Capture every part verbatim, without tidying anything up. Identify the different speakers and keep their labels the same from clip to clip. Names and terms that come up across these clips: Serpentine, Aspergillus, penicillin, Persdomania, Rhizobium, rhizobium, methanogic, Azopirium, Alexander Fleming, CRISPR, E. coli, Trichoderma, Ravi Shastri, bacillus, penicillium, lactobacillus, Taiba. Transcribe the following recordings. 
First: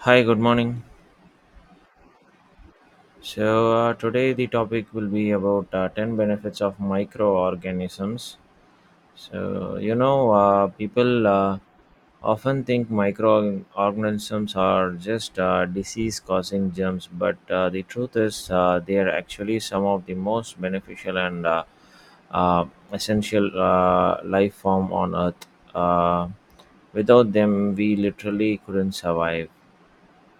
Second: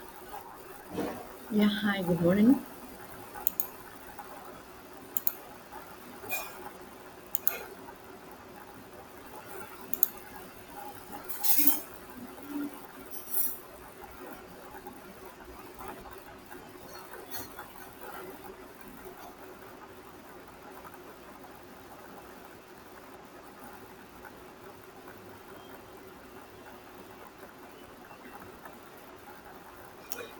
Speaker 1: Hi, good morning.
Speaker 2: Yeah, hi, good morning.
Speaker 1: So, uh, today the topic will be about uh, ten benefits of microorganisms. So, you know, uh, people uh, often think microorganisms are just uh, disease causing germs, but uh, the truth is uh, they are actually some of the most beneficial and uh, uh, essential uh, life form on Earth. Uh, Without them, we literally couldn't survive.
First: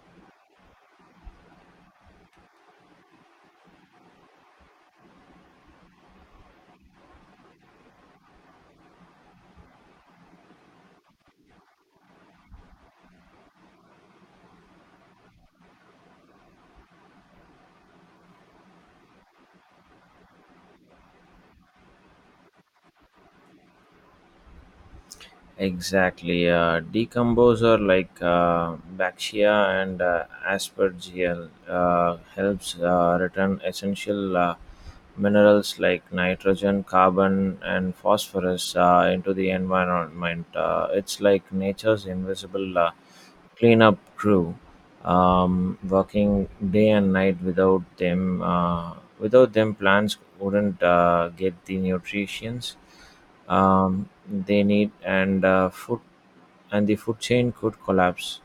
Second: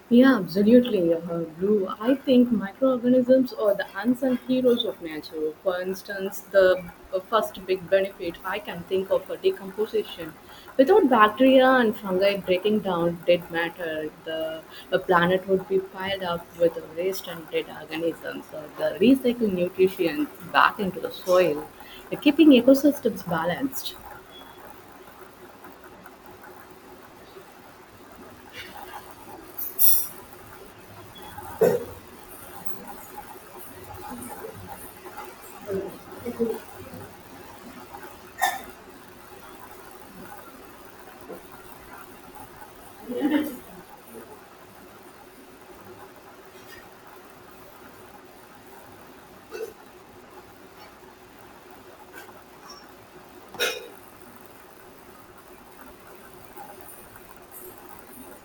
Speaker 2: Yeah, absolutely. Uh, Blue, I think microorganisms are the unsung heroes of nature. For instance, the uh, first big benefit I can think of for decomposition. Without bacteria and fungi breaking down dead matter, the uh, planet would be piled up with waste and dead organisms. So the recycled nutrients back into the soil, uh, keeping ecosystems balanced.
Speaker 1: Exactly. Uh, decomposer like uh, Bactria and uh, Aspergillus uh, helps uh, return essential uh, minerals like nitrogen, carbon, and phosphorus uh, into the environment. Uh, it's like nature's invisible uh, cleanup crew um, working day and night without them. Uh, without them, plants wouldn't uh, get the nutrients um, they need and uh, food, and the food chain could collapse.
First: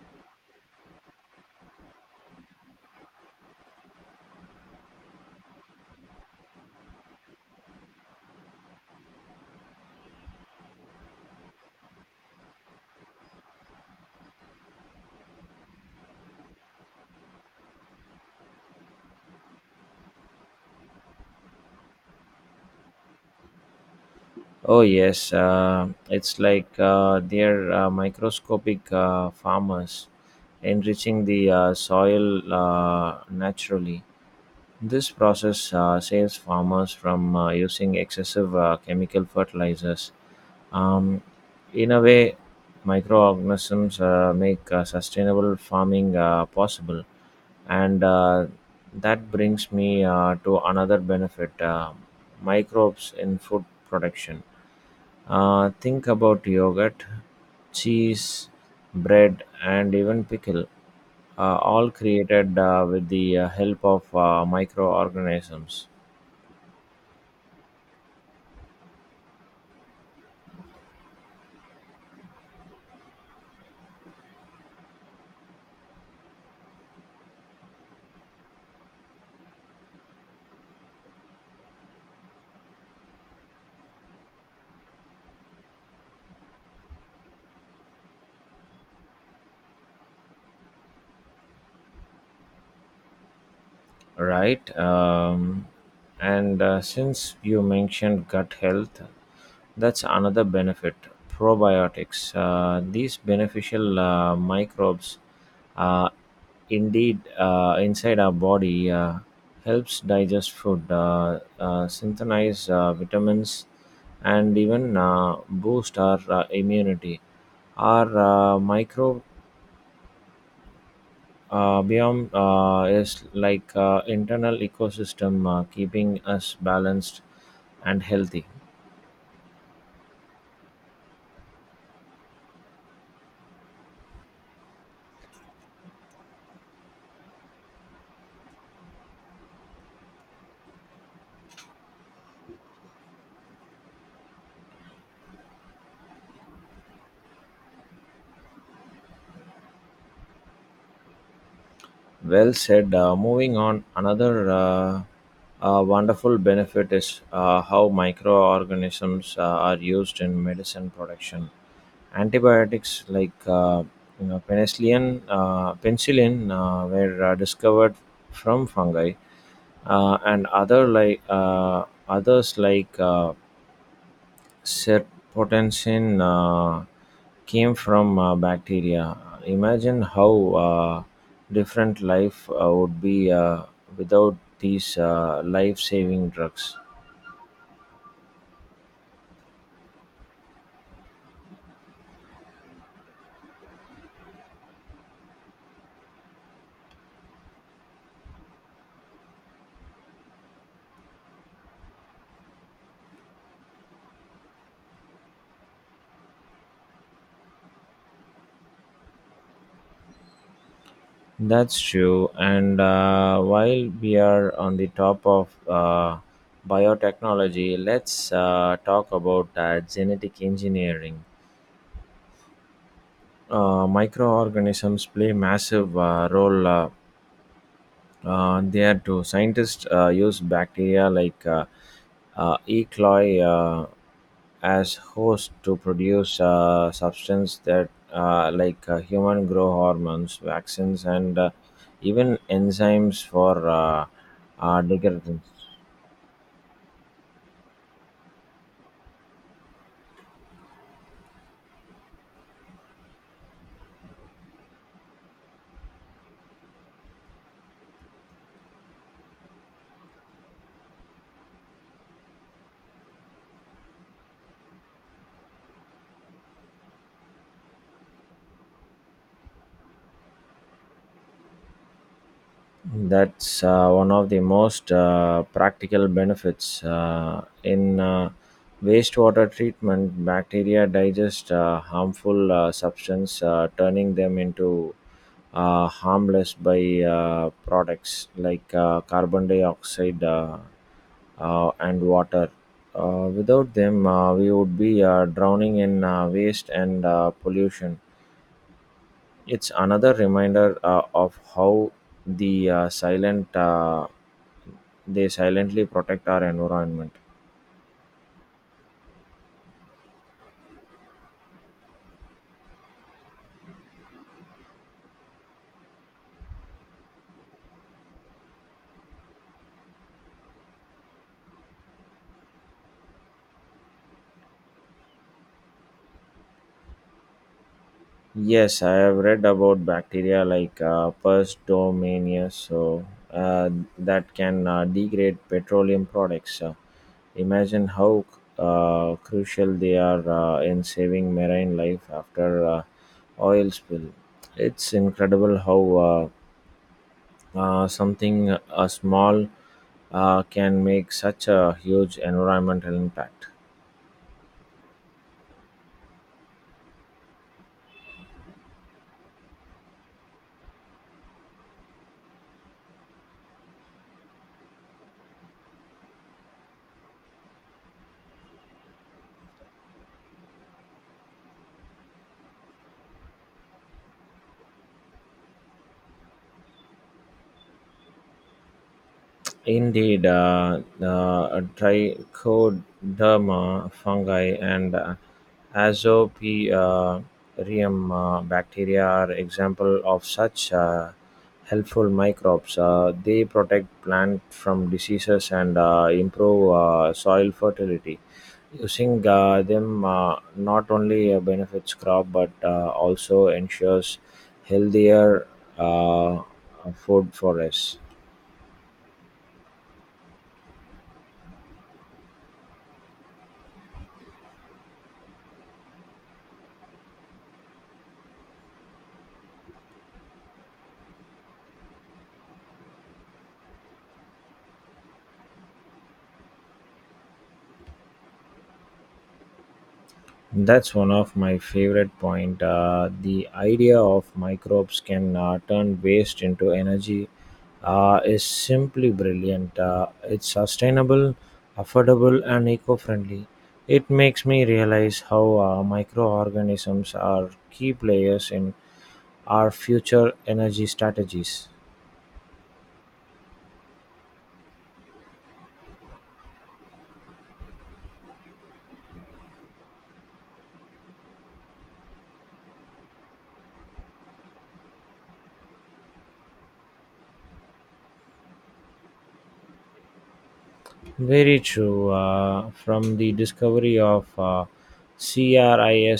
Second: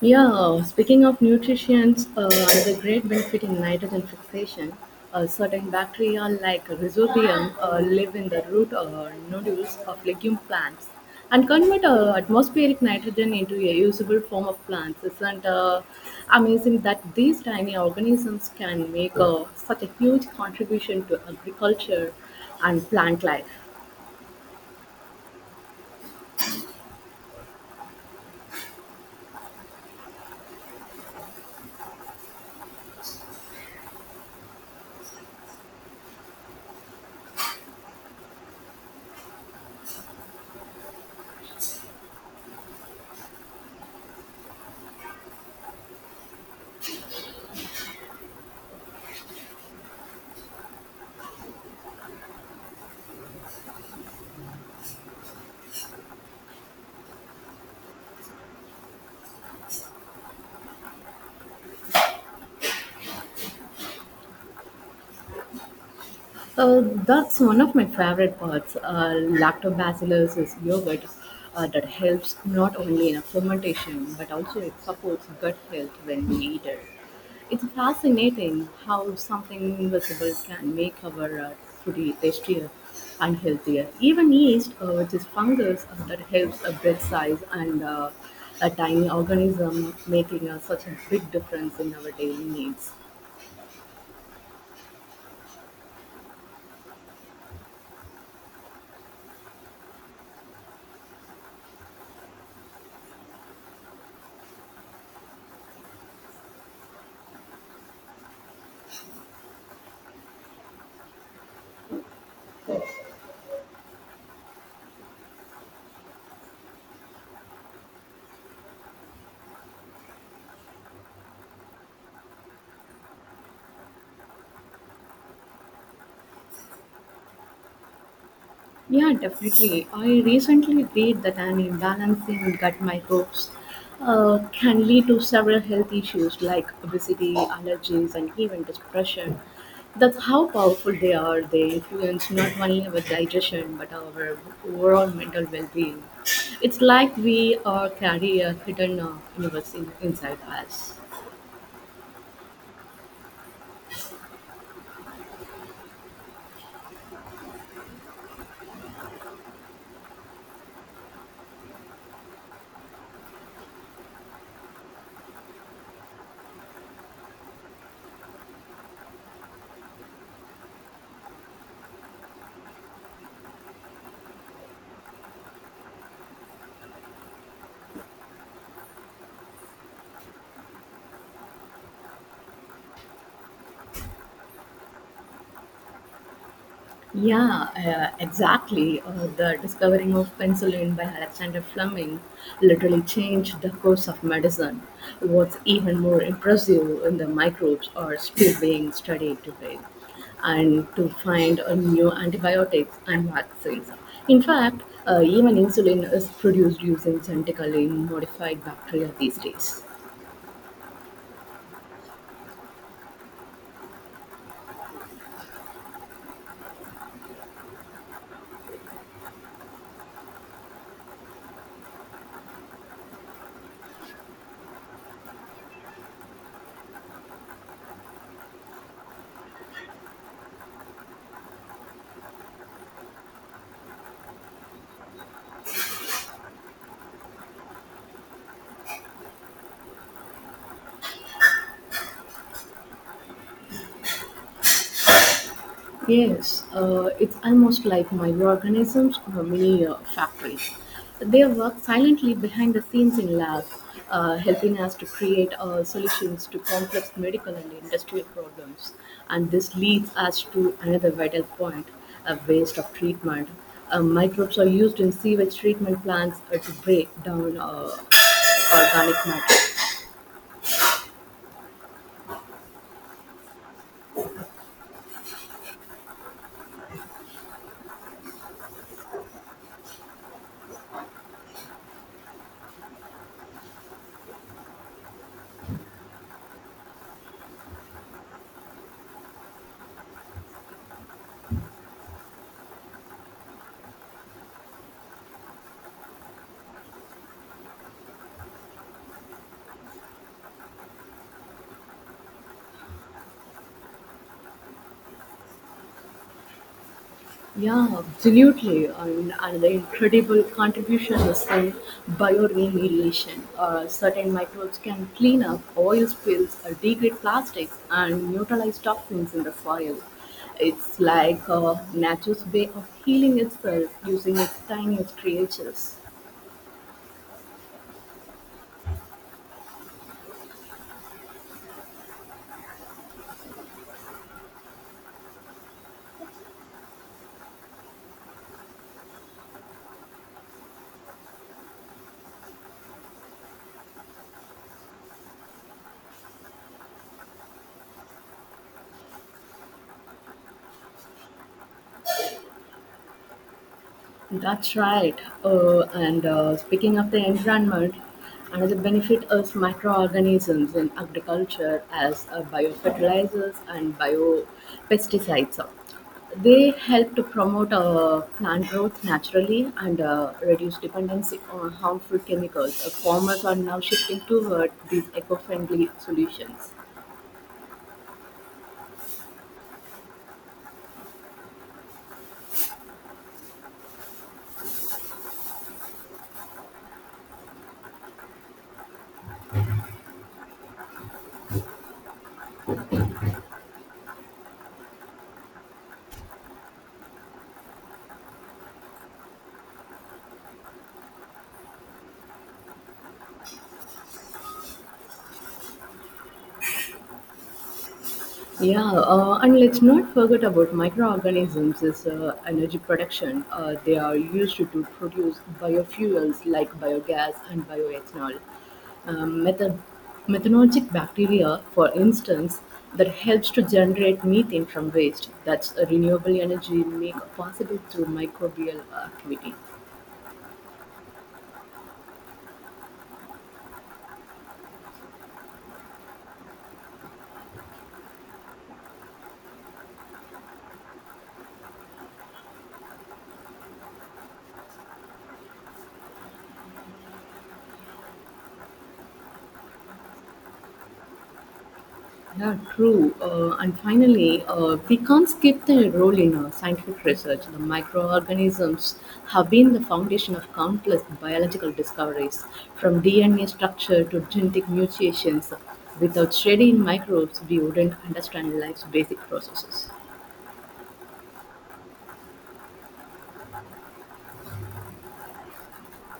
Speaker 2: Yeah, speaking of nutrients, uh, another great benefit in nitrogen fixation, uh, certain bacteria like rhizobium uh, live in the root uh, nodules of legume plants and convert uh, atmospheric nitrogen into a usable form of plants. Isn't uh, amazing that these tiny organisms can make uh, such a huge contribution to agriculture and plant life?
Speaker 1: Oh yes, uh, it's like uh, they're uh, microscopic uh, farmers enriching the uh, soil uh, naturally. This process uh, saves farmers from uh, using excessive uh, chemical fertilizers. Um, in a way, microorganisms uh, make uh, sustainable farming uh, possible, and uh, that brings me uh, to another benefit: uh, microbes in food production. Uh, think about yogurt, cheese, bread, and even pickle, uh, all created uh, with the uh, help of uh, microorganisms.
Speaker 2: Uh, that's one of my favorite parts. Uh, Lactobacillus is yogurt uh, that helps not only in a fermentation but also it supports gut health when we eat it. It's fascinating how something invisible can make our uh, food e, tastier and healthier. Even yeast, uh, which is fungus uh, that helps a bread size and uh, a tiny organism, making uh, such a big difference in our daily needs.
Speaker 1: Right? Um, and uh, since you mentioned gut health, that's another benefit. Probiotics. Uh, these beneficial uh, microbes, uh, indeed, uh, inside our body, uh, helps digest food, uh, uh, synthesize uh, vitamins, and even uh, boost our uh, immunity. Our uh, micro uh, biome uh, is like uh, internal ecosystem, uh, keeping us balanced and healthy.
Speaker 2: Yeah, definitely. I recently read that an imbalance in gut microbes uh, can lead to several health issues like obesity, allergies, and even depression. That's how powerful they are. They influence not only our digestion but our overall mental well-being. It's like we uh, carry a hidden uh, universe in, inside us.
Speaker 1: Well said. Uh, moving on, another uh, uh, wonderful benefit is uh, how microorganisms uh, are used in medicine production. Antibiotics like uh, you know, penicillin, uh, penicillin uh, were uh, discovered from fungi, uh, and other like uh, others like. Uh, Serpentine uh, came from uh, bacteria. Imagine how uh, different life uh, would be uh, without these uh, life saving drugs.
Speaker 2: Yeah, uh, exactly. Uh, the discovering of penicillin by Alexander Fleming literally changed the course of medicine. What's even more impressive in the microbes are still being studied today, and to find a new antibiotics and vaccines. In fact, uh, even insulin is produced using genetically modified bacteria these days.
Speaker 1: That's true. And uh, while we are on the top of uh, biotechnology, let's uh, talk about uh, genetic engineering. Uh, microorganisms play massive uh, role uh, Uh, there too. Scientists uh, use bacteria like uh, uh, E. coli uh, as host to produce uh, substance that uh, like uh, human growth hormones, vaccines, and uh, even enzymes for uh, uh, degradation.
Speaker 2: Yes, uh, it's almost like microorganisms or mini uh, factories. They work silently behind the scenes in labs, uh, helping us to create uh, solutions to complex medical and industrial problems. And this leads us to another vital point a waste of treatment. Uh, microbes are used in sewage treatment plants uh, to break down uh, organic matter.
Speaker 1: That's uh, one of the most uh, practical benefits. Uh, in uh, wastewater treatment, bacteria digest uh, harmful uh, substance, uh, turning them into uh, harmless by uh, products like uh, carbon dioxide uh, uh, and water. Uh, without them, uh, we would be uh, drowning in uh, waste and uh, pollution. It's another reminder uh, of how the uh, silent uh, they silently protect our environment.
Speaker 2: Yeah, absolutely. And another incredible contribution is in bioremediation. Uh, certain microbes can clean up oil spills, uh, degrade plastics, and neutralize toxins in the soil. It's like uh, nature's way of healing itself using its tiniest creatures.
Speaker 1: Yes, I have read about bacteria like uh, Persdomania, so uh, that can uh, degrade petroleum products. Uh, imagine how uh, crucial they are uh, in saving marine life after uh, oil spill. It's incredible how uh, uh, something a small uh, can make such a huge environmental impact.
Speaker 2: That's right. Uh, and uh, Speaking of the environment, another benefit is microorganisms in agriculture as uh, biofertilizers and biopesticides. They help to promote uh, plant growth naturally and uh, reduce dependency on harmful chemicals. Uh, farmers are now shifting toward these eco-friendly solutions.
Speaker 1: Indeed, uh, the trichoderma fungi and uh, azopirium uh, bacteria are example of such uh, helpful microbes. Uh, they protect plant from diseases and uh, improve uh, soil fertility. Using uh, them uh, not only uh, benefits crop but uh, also ensures healthier uh, food for us.
Speaker 2: Yeah, uh, and let's not forget about microorganisms as uh, energy production. Uh, they are used to produce biofuels like biogas and bioethanol. Um, meth- Methanogic bacteria, for instance, that helps to generate methane from waste. That's a renewable energy made possible through microbial activity.
Speaker 1: That's one of my favorite point. Uh, the idea of microbes can uh, turn waste into energy uh, is simply brilliant. Uh, it's sustainable, affordable, and eco-friendly. It makes me realize how uh, microorganisms are key players in our future energy strategies.
Speaker 2: Yeah, true. Uh, and finally, uh, we can't skip the role in uh, scientific research. The microorganisms have been the foundation of countless biological discoveries, from D N A structure to genetic mutations. Without studying microbes, we wouldn't understand life's basic processes.
Speaker 1: Very true. Uh, from the discovery of uh, CRISPR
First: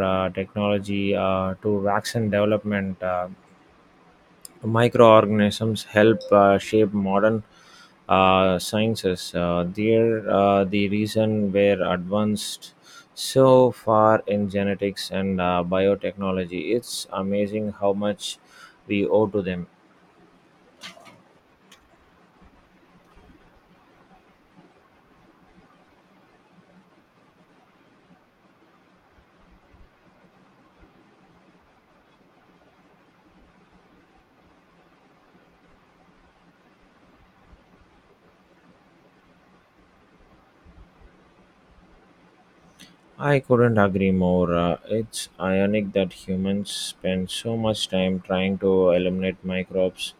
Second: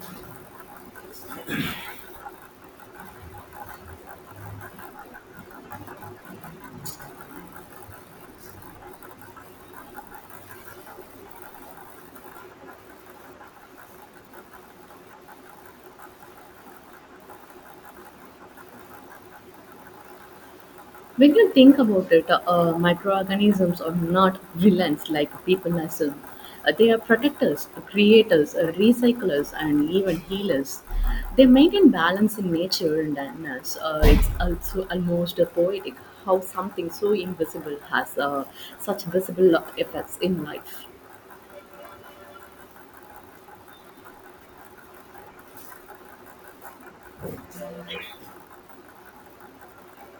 Speaker 1: uh, technology uh, to vaccine development, uh, microorganisms help uh, shape modern uh, sciences. Uh, they're uh, the reason we're advanced so far in genetics and uh, biotechnology. It's amazing how much we owe to them.
Speaker 2: When you think about it, uh, microorganisms are not villains like people assume. Uh, they are protectors, creators, uh, recyclers, and even healers. They maintain balance in nature and in us. Uh, it's also almost poetic how something so invisible has uh, such visible effects in life.
Speaker 1: I couldn't agree more. Uh, it's ironic that humans spend so much time trying to eliminate microbes,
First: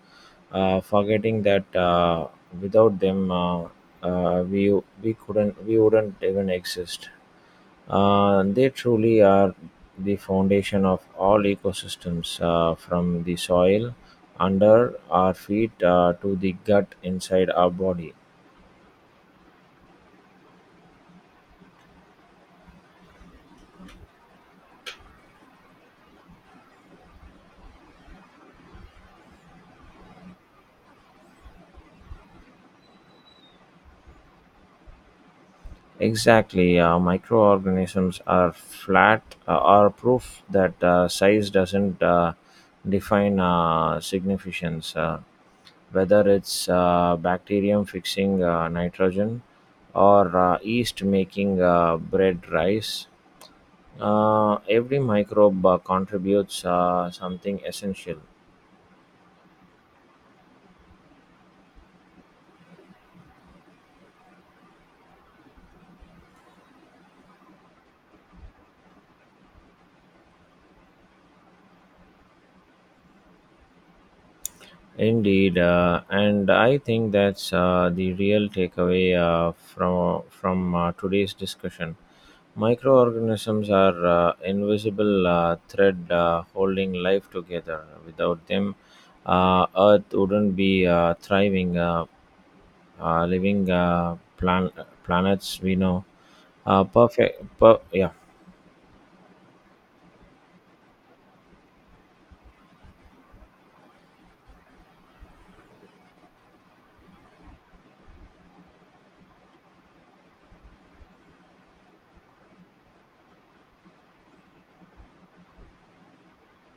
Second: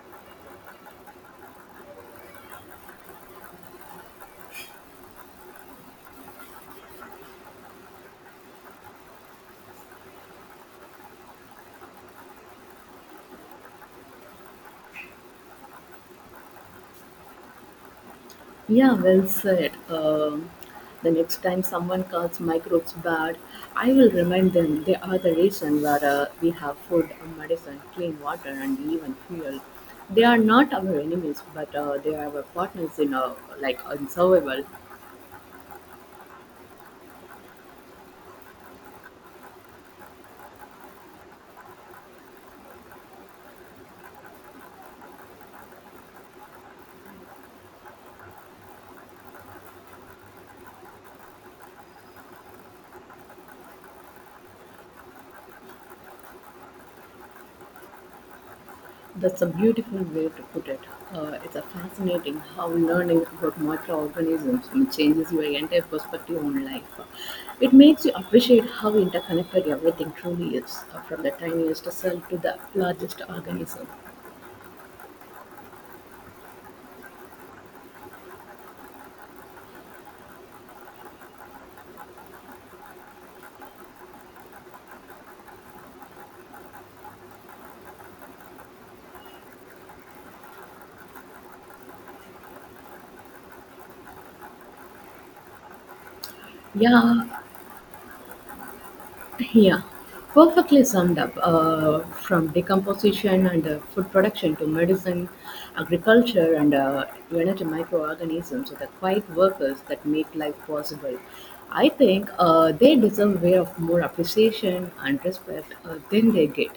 Speaker 1: uh, forgetting that uh, without them, uh, uh, we we couldn't we wouldn't even exist. Uh, they truly are the foundation of all ecosystems, uh, from the soil under our feet uh, to the gut inside our body.
Speaker 2: Yeah, well said. Um, the next time someone calls microbes bad, I will remind them they are the reason where uh, we have food, uh, medicine, clean water, and even fuel. They are not our enemies, but uh, they are our partners in uh, like in survival.
Speaker 1: Exactly, uh, microorganisms are flat, uh, are proof that uh, size doesn't uh, define uh, significance. Uh, whether it's uh, bacterium fixing uh, nitrogen or uh, yeast making uh, bread rice, uh, every microbe uh, contributes uh, something essential.
Speaker 2: That's a beautiful way to put it. Uh, it's a fascinating how learning about microorganisms changes your entire perspective on life. It makes you appreciate how interconnected everything truly is, uh, from the tiniest cell to the largest organism.
Speaker 1: Indeed, uh, and I think that's uh, the real takeaway uh, from from uh, today's discussion. Microorganisms are uh, invisible uh, thread uh, holding life together. Without them, uh, Earth wouldn't be uh, thriving. Uh, uh, living uh, plan- planets we know. Uh,
Speaker 2: Yeah,
Speaker 1: perfect. Per- yeah.
Speaker 2: Yeah, perfectly summed up. Uh, from decomposition and uh, food production to medicine, agriculture, and uh, energy microorganisms are the quiet workers that make life possible. I think uh, they deserve way of more appreciation and respect uh, than they get.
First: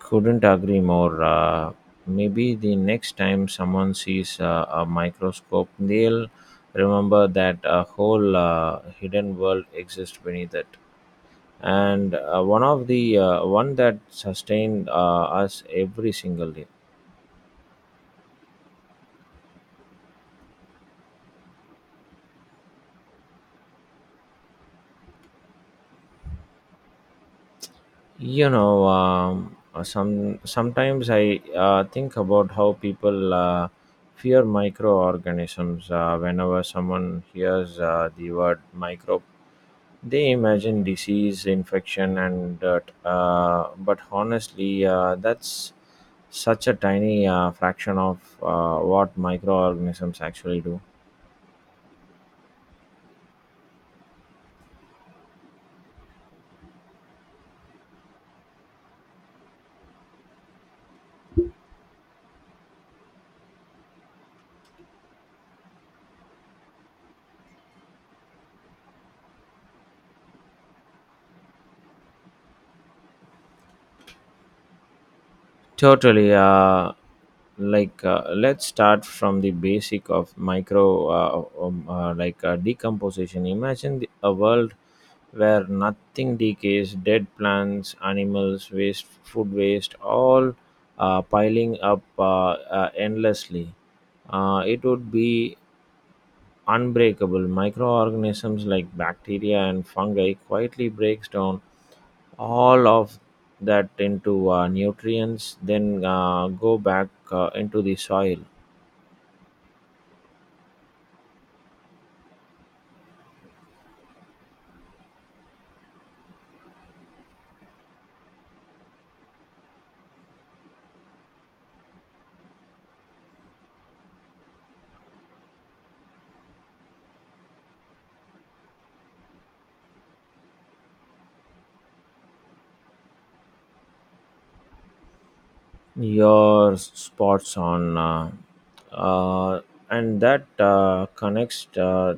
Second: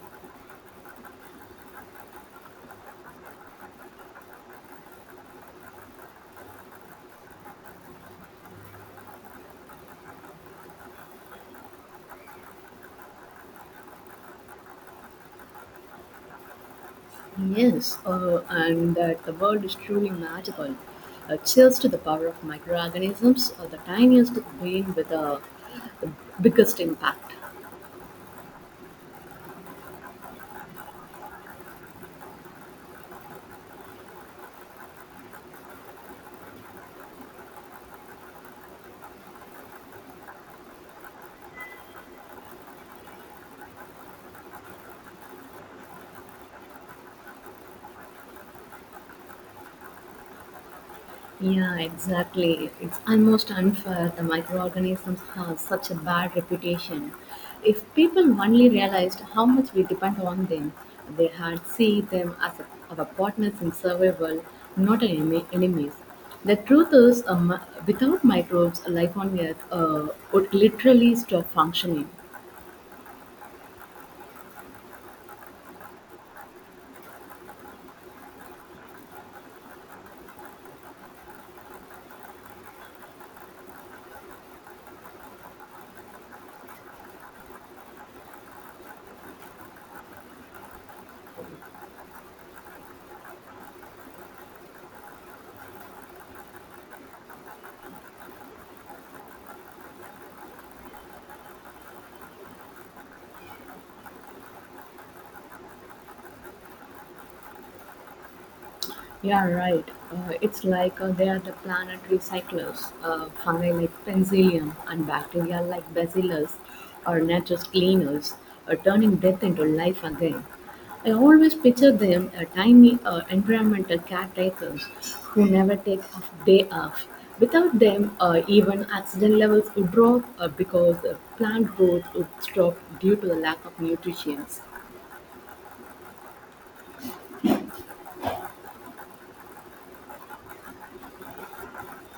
Speaker 1: Couldn't agree more. Uh, maybe the next time someone sees uh, a microscope, they'll remember that a whole uh, hidden world exists beneath it. And uh, one of the uh, one that sustained uh, us every single day.
Speaker 2: Yes, uh, and that the world is truly magical. Uh, cheers to the power of microorganisms, uh, the tiniest being with the biggest impact.
Speaker 1: You know, um, uh, some sometimes I uh, think about how people uh, fear microorganisms uh, whenever someone hears uh, the word micro. They imagine disease, infection, and dirt. Uh, but honestly, uh, that's such a tiny uh, fraction of uh, what microorganisms actually do.
Speaker 2: Yeah, exactly. It's almost unfair the microorganisms have such a bad reputation. If people only realized how much we depend on them, they had see them as a, our partners in survival, not an enemy, enemies. The truth is, um, without microbes, life on Earth uh, would literally stop functioning.
Speaker 1: Totally. Uh, like uh, let's start from the basic of micro uh, um, uh, like uh, decomposition. Imagine the, a world where nothing decays, dead plants, animals waste, food waste, all uh, piling up uh, uh, endlessly. Uh, it would be unbreakable. Microorganisms like bacteria and fungi quietly breaks down all of that into uh, nutrients, then uh, go back uh, into the soil.
Speaker 2: Yeah, right. Uh, it's like uh, they are the planetary cyclers, uh, fungi like penicillium and bacteria like bacillus are nature's cleaners, uh, turning death into life again. I always picture them as tiny uh, environmental caretakers who never take a day off. Without them, uh, even oxygen levels would drop uh, because uh, plant growth would stop due to the lack of nutrition.
Speaker 1: Your spots on uh, uh, and that uh, connects uh,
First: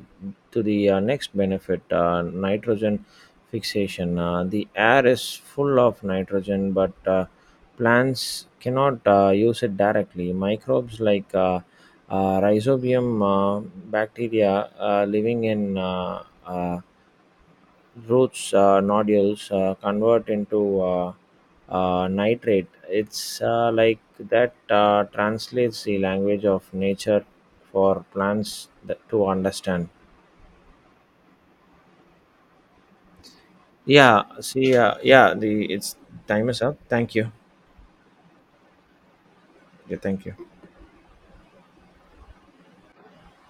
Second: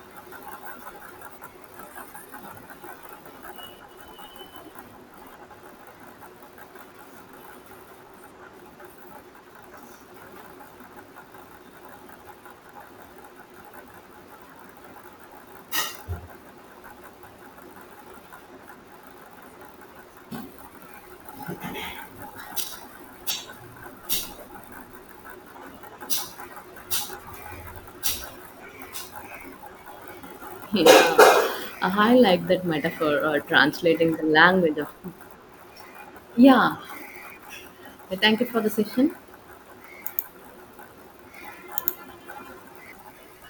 Speaker 1: to the uh, next benefit: uh, nitrogen fixation. Uh, the air is full of nitrogen, but uh, plants cannot uh, use it directly. Microbes like uh, uh, rhizobium uh, bacteria uh, living in uh, uh, roots uh, nodules uh, convert into uh, uh, nitrate. It's uh, like that uh, translates the language of nature for plants th- to understand.
Speaker 2: Yeah, Uh, I like that metaphor or translating
Speaker 1: Yeah,
Speaker 2: the
Speaker 1: see,
Speaker 2: language of.
Speaker 1: uh, yeah, the it's time is
Speaker 2: Yeah,
Speaker 1: up. Thank you.
Speaker 2: thank you for the session.
Speaker 1: Yeah, thank you.